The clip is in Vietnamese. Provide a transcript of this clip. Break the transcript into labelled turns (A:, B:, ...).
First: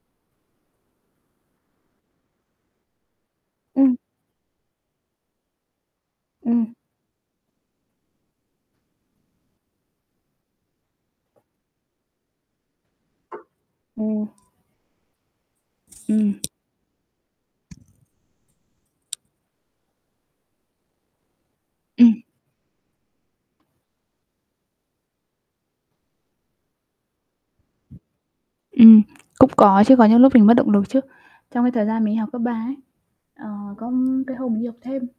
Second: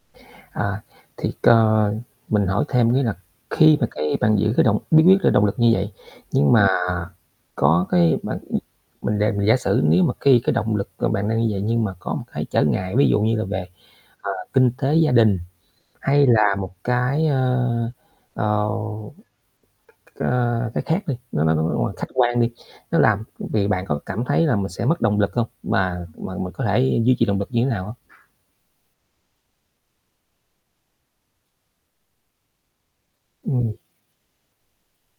A: À, thì, cờ, mình hỏi thêm cái là khi mà,
B: Ừm.
A: cái, bạn giữ cái động bí quyết là động lực như vậy, nhưng mà
B: Ừm.
A: có, cái, bạn ừm, mình giả mình giả sử nếu mà khi cái động lực của bạn đang như vậy, nhưng mà có một cái trở ngại, ví dụ như là về,
B: Ừm.
A: ờ, kinh tế gia đình hay
B: Ừm.
A: là một cái, ơ, ờ, ờ, cái khác đi, nó nói nói nói bằng khách
B: Ừm.
A: quan đi, nó làm vì bạn có cảm thấy là mình sẽ mất động lực không? Mà mà mình có thể duy trì động lực như thế nào hông?
B: Ừm, cũng có chứ, có những lúc mình mất động lực chứ. Trong cái thời gian mình đi học cấp 3 ấy, ờ,
A: Ừm.
B: có, ừm, cái hôm mình đi học thêm